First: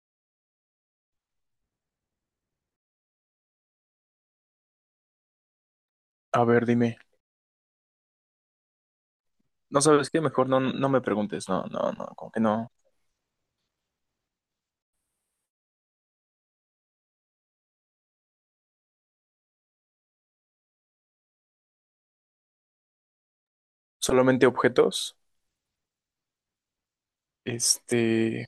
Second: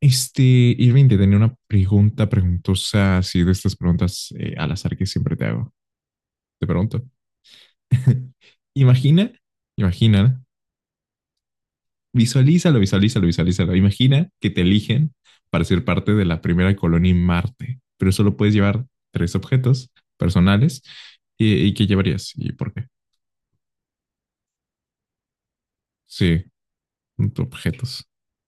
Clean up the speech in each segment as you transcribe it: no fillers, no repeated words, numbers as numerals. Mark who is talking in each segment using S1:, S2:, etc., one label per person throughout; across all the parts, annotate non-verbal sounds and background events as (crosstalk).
S1: Este, Irving, te tenía una pregunta preguntosa, así de estas preguntas al azar que siempre te hago.
S2: A ver,
S1: Te
S2: dime.
S1: pregunto. (laughs) Imagina,
S2: No sabes
S1: imagina,
S2: qué, mejor no, no me preguntes. No, no, no, como que no.
S1: visualízalo, visualízalo, visualízalo. Imagina que te eligen para ser parte de la primera colonia en Marte, pero solo puedes llevar tres objetos personales. ¿Y qué llevarías? ¿Y por qué?
S2: Solamente objetos.
S1: Sí, objetos.
S2: Este,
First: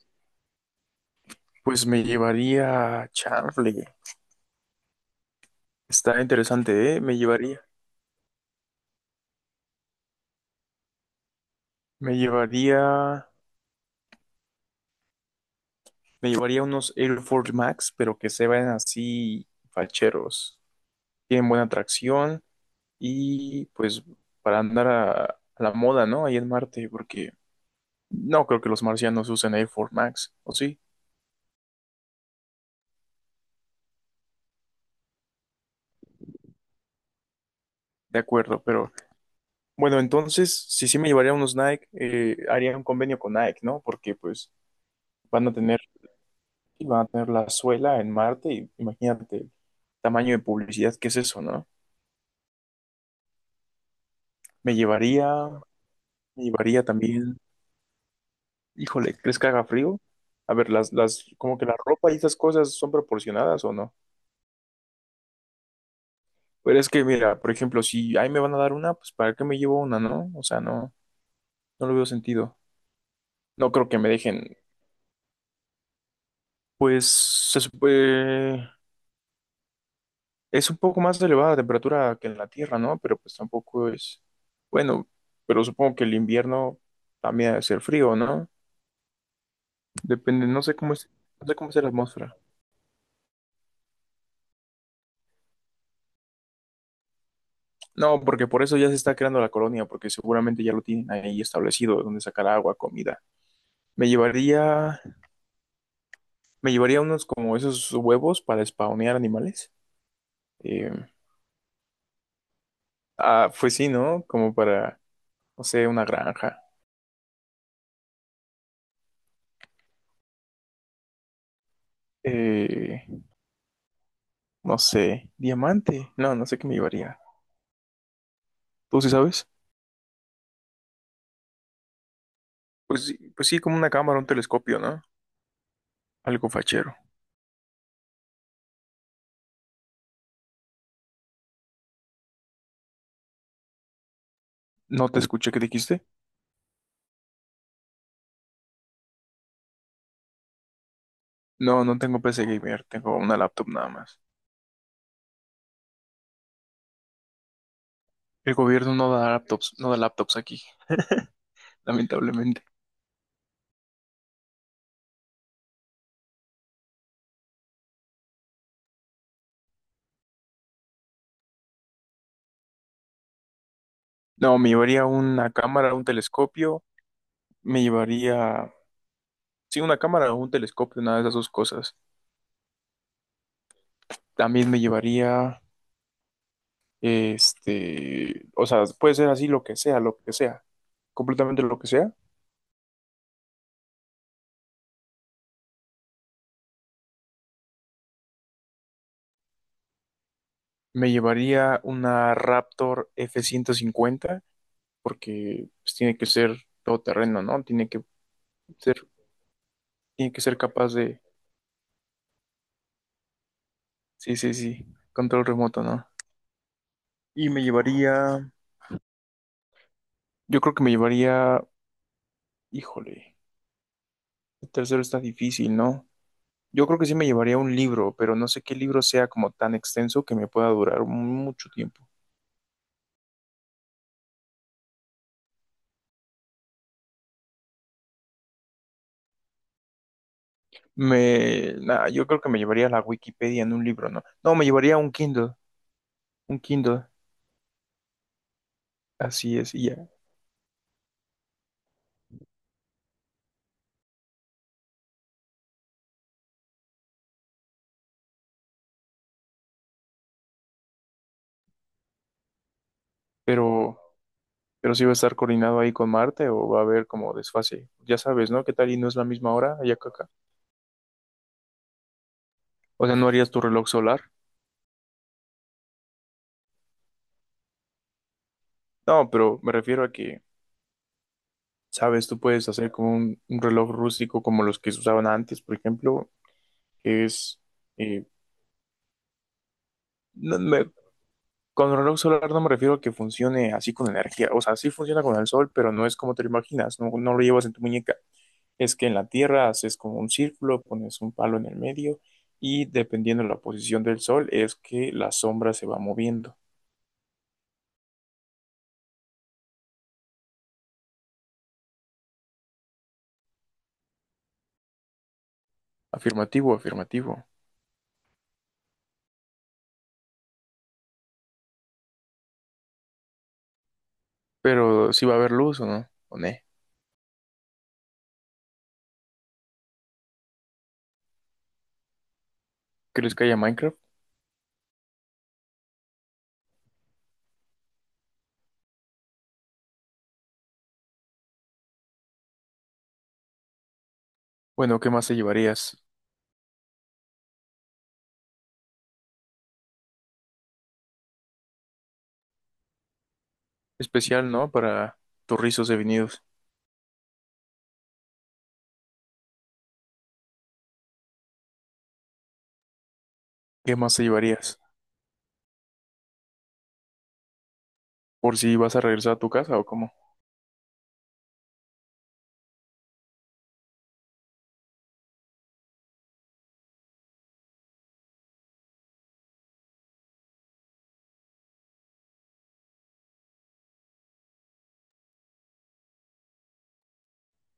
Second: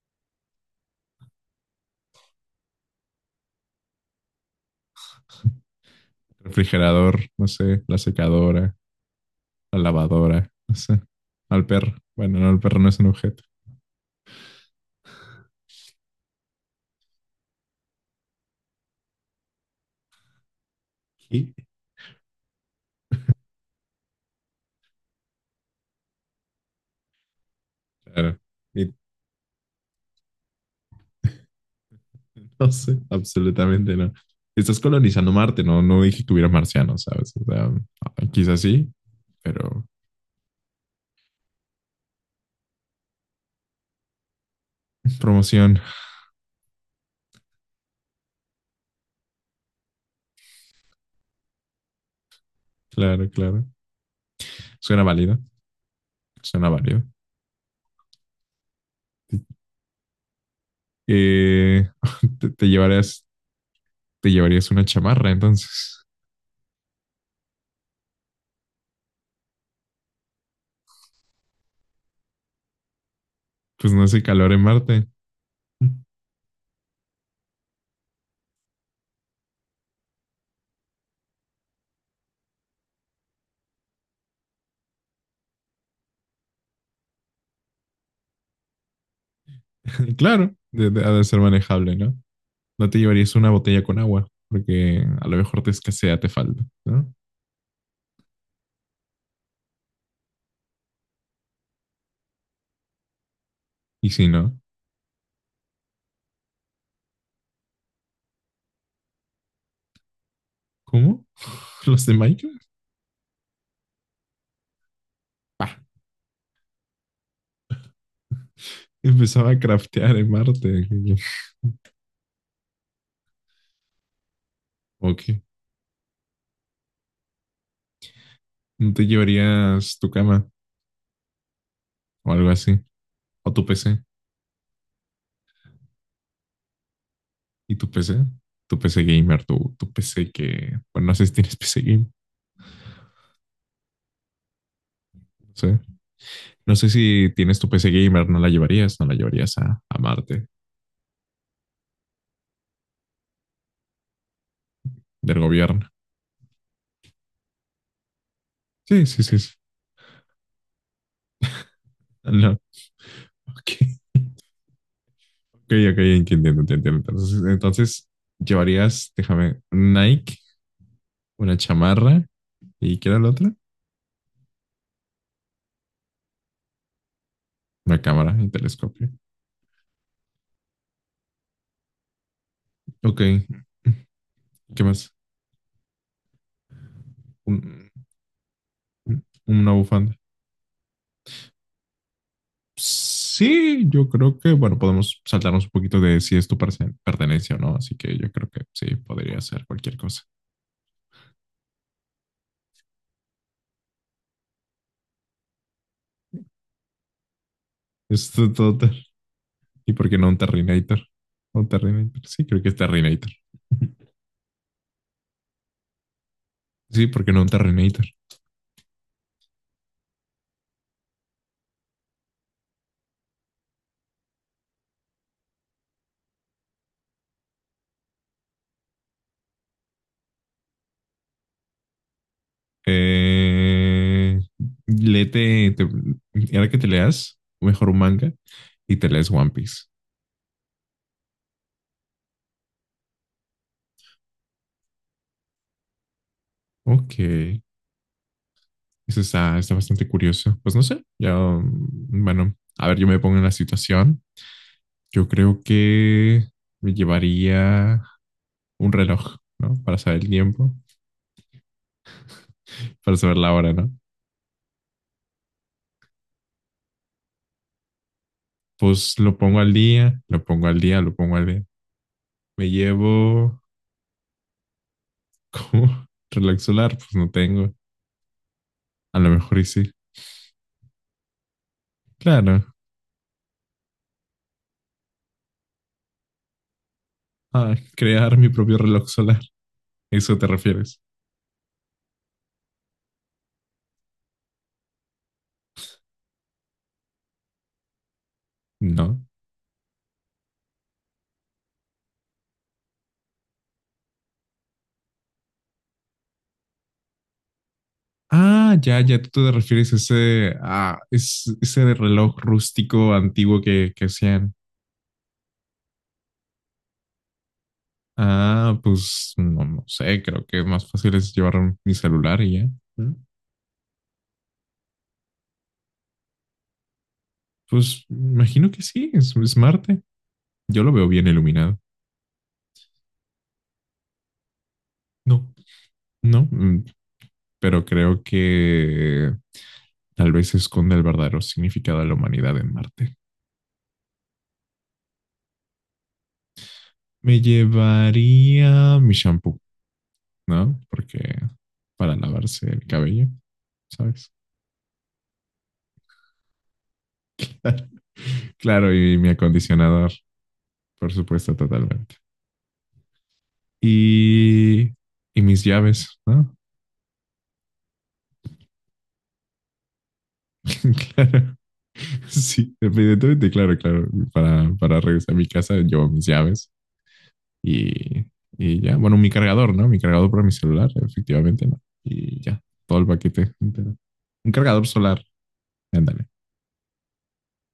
S2: pues me llevaría, Charlie. Está interesante, ¿eh?
S1: Refrigerador, no sé, la secadora, la lavadora, no sé. Al perro.
S2: Me
S1: Bueno, no, el perro no es un
S2: llevaría,
S1: objeto.
S2: Me llevaría unos Air Force Max, pero que se vean así facheros. Tienen
S1: Y
S2: buena tracción y pues para andar a la moda, ¿no? Ahí en Marte, porque
S1: claro.
S2: no creo que los
S1: Y
S2: marcianos usen Air Force Max, ¿o sí?
S1: (laughs) no sé, absolutamente no. Si estás colonizando Marte, no, no dije que hubiera marcianos, ¿sabes? O sea,
S2: De
S1: quizás
S2: acuerdo,
S1: sí,
S2: pero
S1: pero
S2: bueno, entonces, si sí me llevaría unos Nike, haría un convenio con Nike, ¿no? Porque pues van a
S1: promoción.
S2: tener, van a tener la suela en Marte y imagínate el tamaño de publicidad que es eso, ¿no?
S1: (laughs) Claro, claro.
S2: Me
S1: Suena
S2: llevaría,
S1: válido,
S2: me
S1: suena
S2: llevaría
S1: válido.
S2: también, híjole, ¿crees que haga frío? A ver, como que la
S1: Eh,
S2: ropa y esas
S1: te, te
S2: cosas son
S1: llevarías,
S2: proporcionadas o no.
S1: te llevarías una chamarra, entonces.
S2: Pero es que, mira, por ejemplo, si ahí me van a dar una, pues ¿para qué me llevo una, no? O sea, no, no lo veo sentido. No creo
S1: Pues
S2: que
S1: no
S2: me
S1: hace calor
S2: dejen,
S1: en Marte.
S2: pues, se supe- es un poco más elevada la temperatura que en la Tierra, ¿no? Pero pues tampoco es... Bueno, pero supongo que el invierno también debe ser frío, ¿no?
S1: (laughs)
S2: Depende,
S1: Claro, ha de ser
S2: no sé cómo es la
S1: manejable, ¿no?
S2: atmósfera.
S1: No te llevarías una botella con agua, porque a lo mejor te escasea, te falta, ¿no?
S2: No, porque por eso ya se está creando la colonia, porque seguramente ya lo tienen ahí establecido, donde sacar agua, comida. Me
S1: Y si no,
S2: llevaría, me llevaría unos como esos huevos para spawnear animales. Eh,
S1: ¿cómo? (laughs) ¿Los de Minecraft?
S2: ah, pues sí, ¿no? Como para, no
S1: Ah,
S2: sé, una granja.
S1: empezaba a craftear en Marte.
S2: Eh, no
S1: Ok.
S2: sé, diamante. No, no sé qué me llevaría.
S1: ¿No
S2: ¿Tú
S1: te
S2: sí sabes?
S1: llevarías tu cama o algo así?
S2: Pues
S1: ¿O
S2: sí,
S1: tu
S2: como una
S1: PC?
S2: cámara, un telescopio, ¿no? Algo fachero.
S1: ¿Y tu PC? Tu PC gamer, tu PC que... Bueno, no sé si tienes PC gamer.
S2: No te escuché,
S1: No
S2: ¿qué
S1: sé.
S2: dijiste?
S1: No sé si tienes tu PC gamer, no la llevarías, no la llevarías a Marte
S2: No, no tengo PC gamer, tengo una laptop nada más.
S1: del gobierno.
S2: El gobierno
S1: Sí,
S2: no
S1: sí,
S2: da
S1: sí, sí.
S2: laptops, no da laptops aquí, (laughs)
S1: Ah, no,
S2: lamentablemente.
S1: ok, ok, ok, entiendo, entiendo. Entonces, llevarías, déjame, Nike, una chamarra y ¿qué era la otra?
S2: No, me llevaría una cámara, un telescopio, me
S1: Una cámara y
S2: llevaría,
S1: telescopio.
S2: sí, una cámara o un telescopio, una de esas dos cosas.
S1: Ok,
S2: También me
S1: ¿qué más?
S2: llevaría,
S1: Un-
S2: o sea, puede ser así
S1: Una
S2: lo
S1: bufanda.
S2: que sea, completamente lo que sea.
S1: Sí, yo creo que, bueno, podemos saltarnos un poquito de si esto pertenencia o no, así que yo creo que sí, podría ser cualquier cosa.
S2: Me llevaría una Raptor F-150 porque pues, tiene que ser todoterreno, ¿no?
S1: Esto todo.
S2: Ser,
S1: ¿Y por qué no
S2: tiene que
S1: un
S2: ser capaz
S1: Terrinator?
S2: de,
S1: Un Terrinator. Sí, creo que es Terrinator.
S2: sí, sí, sí, control remoto, ¿no?
S1: Sí, ¿por qué no
S2: Y
S1: un
S2: me
S1: Terrinator?
S2: llevaría, yo creo que me llevaría, híjole, el tercero está difícil, ¿no? Yo creo que sí me llevaría un libro, pero no sé qué libro sea como tan extenso que me pueda durar mucho tiempo.
S1: Eh, léete, te- Ahora que te leas, mejor un manga y te lees One Piece.
S2: Me, nada, yo creo que me llevaría la Wikipedia en un libro, ¿no? No, me llevaría un Kindle, un Kindle,
S1: Ok, eso
S2: así
S1: está,
S2: es,
S1: está
S2: y ya.
S1: bastante curioso. Pues no sé, ya, bueno, a ver, yo me pongo en la situación. Yo creo que me llevaría un reloj, ¿no? Para saber el tiempo, para saber la hora, ¿no?
S2: Pero Pero si va a estar coordinado ahí con Marte o va a haber como desfase. Ya sabes, ¿no? ¿Qué tal y no es
S1: Pues
S2: la
S1: lo
S2: misma
S1: pongo al
S2: hora allá que
S1: día,
S2: acá?
S1: lo pongo al día, lo pongo al día. Me
S2: O sea, ¿no harías tu
S1: llevo
S2: reloj solar?
S1: como (laughs) reloj solar, pues no tengo. A
S2: No,
S1: lo
S2: pero
S1: mejor y
S2: me
S1: sí.
S2: refiero a que, sabes, tú puedes
S1: Claro.
S2: hacer como un reloj rústico como los que se usaban antes, por ejemplo, que es...
S1: Ah,
S2: eh,
S1: crear mi propio reloj solar. ¿Eso te
S2: no- me-
S1: refieres?
S2: con el reloj solar no me refiero a que funcione así con energía. O sea, sí funciona con el sol, pero no es como te lo imaginas, no, no lo llevas en tu muñeca. Es que en
S1: No.
S2: la Tierra haces como un círculo, pones un palo en el medio y dependiendo de la posición del sol es que la sombra se va moviendo.
S1: Ah, ya, ya, tú te refieres a ese, ese reloj rústico antiguo que hacían.
S2: Afirmativo, afirmativo.
S1: Ah, pues no, no sé, creo que más fácil es llevar mi celular y ya. ¿Mm?
S2: Pero si va a haber luz o no, o ne.
S1: Pues imagino que sí, es Marte. Yo lo veo bien iluminado.
S2: ¿Crees que haya Minecraft?
S1: No, no, pero creo que tal vez esconde el verdadero significado de la humanidad en Marte.
S2: Bueno, ¿qué más te llevarías?
S1: Me llevaría mi shampoo, ¿no? Porque para lavarse el cabello, ¿sabes?
S2: Especial, ¿no? Para tus rizos devenidos.
S1: (laughs) Claro, y mi acondicionador, por supuesto, totalmente.
S2: ¿Qué más te llevarías?
S1: Y, y mis llaves, ¿no?
S2: ¿Por si vas a regresar a tu casa o cómo?
S1: (laughs) Claro, sí, evidentemente, claro, claro. Para regresar a mi casa llevo mis llaves y, y ya. Bueno, mi cargador, ¿no? Mi cargador para mi celular, efectivamente, ¿no? Y ya, todo el paquete entero. Un cargador solar, ándale.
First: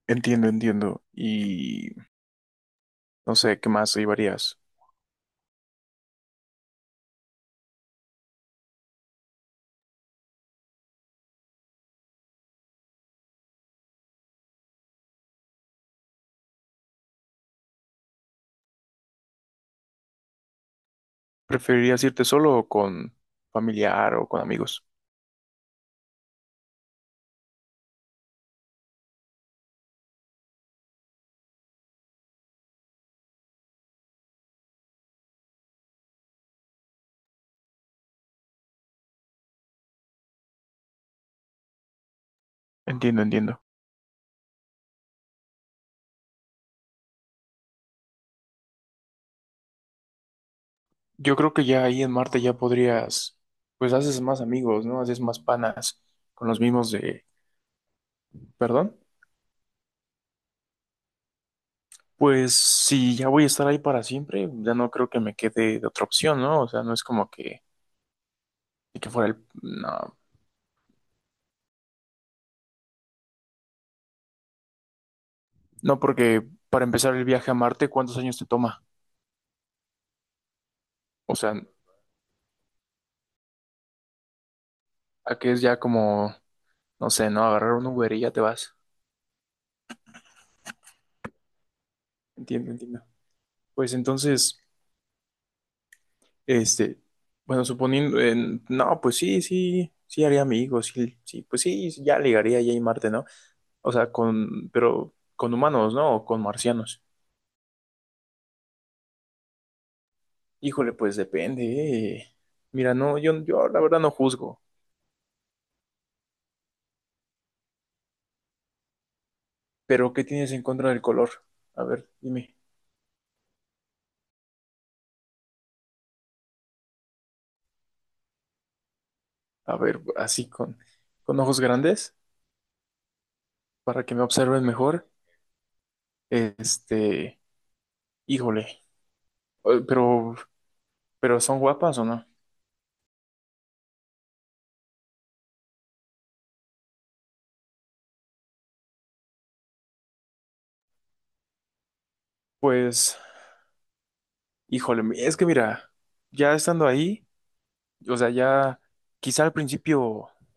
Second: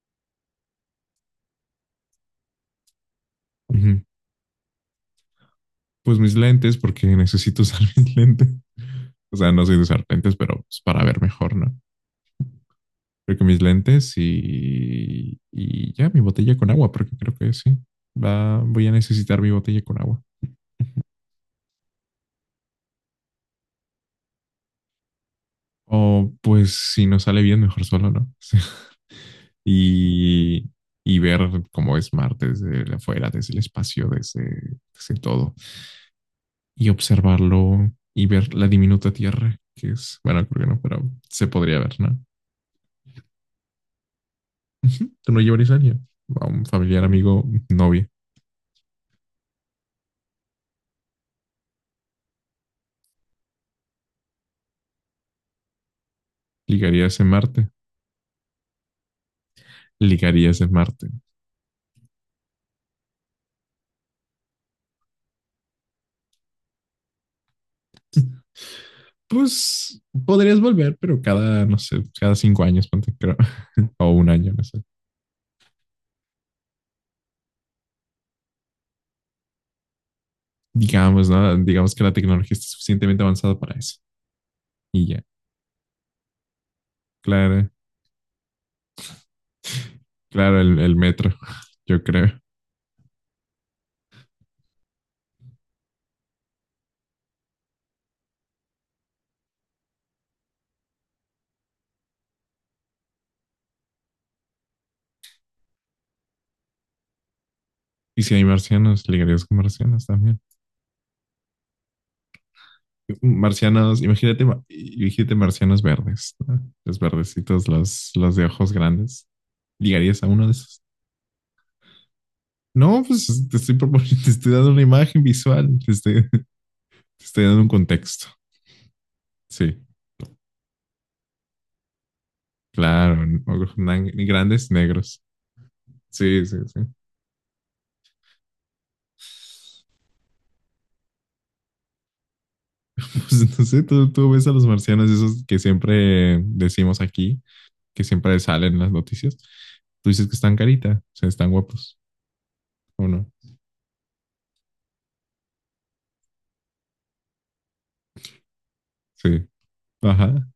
S2: Entiendo, entiendo. Y no sé, ¿qué
S1: Ujú.
S2: más te llevarías?
S1: Pues mis lentes, porque necesito (laughs) usar mis lentes. (laughs) O sea, no soy de usar lentes, pero pues, para ver mejor, ¿no? Creo que mis lentes y ya mi botella con agua, porque creo que sí. Va, voy a necesitar mi botella con agua.
S2: ¿Preferirías irte solo o con familiar o con amigos?
S1: O pues si nos sale bien, mejor solo, ¿no? (laughs) Y, y ver cómo es Marte desde afuera, desde el espacio, desde todo. Y observarlo y ver la diminuta Tierra, que es, bueno, creo que no, pero se podría ver, ¿no?
S2: Entiendo, entiendo.
S1: ¿Tú no llevarías a alguien? A un familiar, amigo, novia.
S2: Yo creo que ya ahí en Marte ya podrías, pues haces más amigos, ¿no? Haces más panas con los mismos
S1: ¿Ligarías
S2: de,
S1: en Marte?
S2: perdón.
S1: ¿Ligarías en Marte?
S2: Pues si ya voy a estar ahí para siempre, ya no creo que me quede de otra opción, ¿no? O sea, no es como que fuera el...
S1: Pues
S2: No,
S1: podrías volver, pero cada, no sé, cada 5 años, ponte, creo, (laughs) o un año, no sé.
S2: no, porque para empezar el viaje a Marte, ¿cuántos años te toma?
S1: Digamos,
S2: O sea,
S1: ¿no? Digamos que la tecnología está suficientemente avanzada para eso. Y ya,
S2: ¿a qué es ya como, no sé, ¿no?
S1: claro,
S2: Agarrar un Uber y ya te vas.
S1: claro, el metro, (laughs) yo creo.
S2: Entiendo, entiendo. Pues entonces... Este, bueno, suponiendo, no, pues sí, sí, sí haría amigos, sí, sí, pues sí, sí, ya ligaría ya y Marte, ¿no? O sea, con, pero con humanos, ¿no? O con marcianos.
S1: Y si hay marcianos, ligarías con marcianos también.
S2: Híjole, pues depende. eh. Mira, no, yo la verdad
S1: Marcianos,
S2: no
S1: imagínate,
S2: juzgo,
S1: imagínate marcianos verdes, ¿no? Los verdecitos, los de ojos grandes.
S2: pero
S1: ¿Ligarías
S2: ¿qué
S1: a uno de
S2: tienes en
S1: esos?
S2: contra del color? A ver, dime.
S1: No, pues te estoy proponiendo, (laughs) te estoy dando una imagen visual, te estoy, (laughs) te estoy dando un contexto.
S2: A
S1: Sí,
S2: ver, así con ojos grandes,
S1: claro, ojos
S2: para que me observen
S1: grandes
S2: mejor.
S1: negros. Sí, sí, sí. (laughs)
S2: Este, híjole, eh, pero, pero ¿son guapas o no?
S1: Pues no sé, tú ves a los marcianos, esos que siempre decimos aquí, que siempre salen en las noticias, tú dices que están carita, o sea, están guapos, ¿o
S2: Pues,
S1: no?
S2: híjole, es que mira, ya estando ahí. O sea, ya quizá
S1: Sí,
S2: al principio
S1: ajá,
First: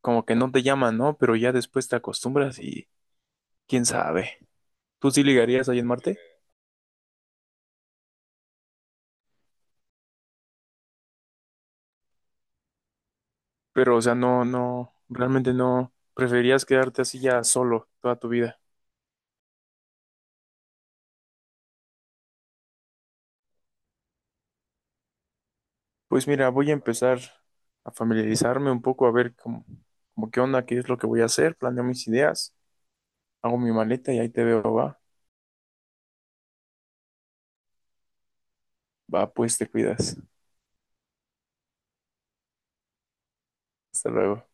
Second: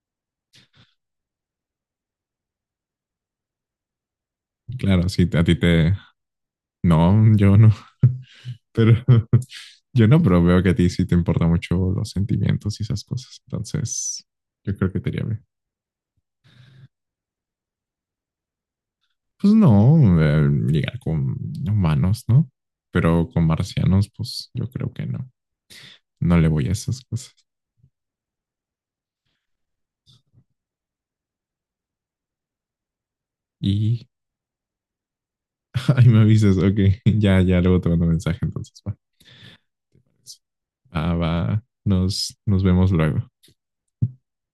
S2: como que no te llaman, ¿no? Pero ya después te acostumbras y quién sabe.
S1: claro,
S2: ¿Tú sí
S1: sí, a ti
S2: ligarías ahí en
S1: te...
S2: Marte?
S1: No, yo no, pero (laughs) yo no, pero veo que a ti sí te importan mucho los sentimientos y esas cosas,
S2: Pero, o sea,
S1: entonces
S2: no,
S1: yo creo
S2: no,
S1: que te iría bien.
S2: realmente no. Preferirías quedarte así ya solo toda tu vida.
S1: Pues no, llegar con humanos, ¿no? Pero con marcianos, pues yo creo que no,
S2: Pues
S1: no le
S2: mira,
S1: voy
S2: voy
S1: a
S2: a
S1: esas
S2: empezar
S1: cosas.
S2: a familiarizarme un poco, a ver cómo, cómo qué onda, qué es lo que voy a hacer, planeo mis ideas, hago mi
S1: Y...
S2: maleta y ahí te veo, va.
S1: (laughs) Ay, me avisas, ok, (laughs) ya, ya, luego te mando mensaje, entonces, va.
S2: Va, pues te cuidas.
S1: Eso. Ah, va. Nos vemos luego.
S2: Hasta luego.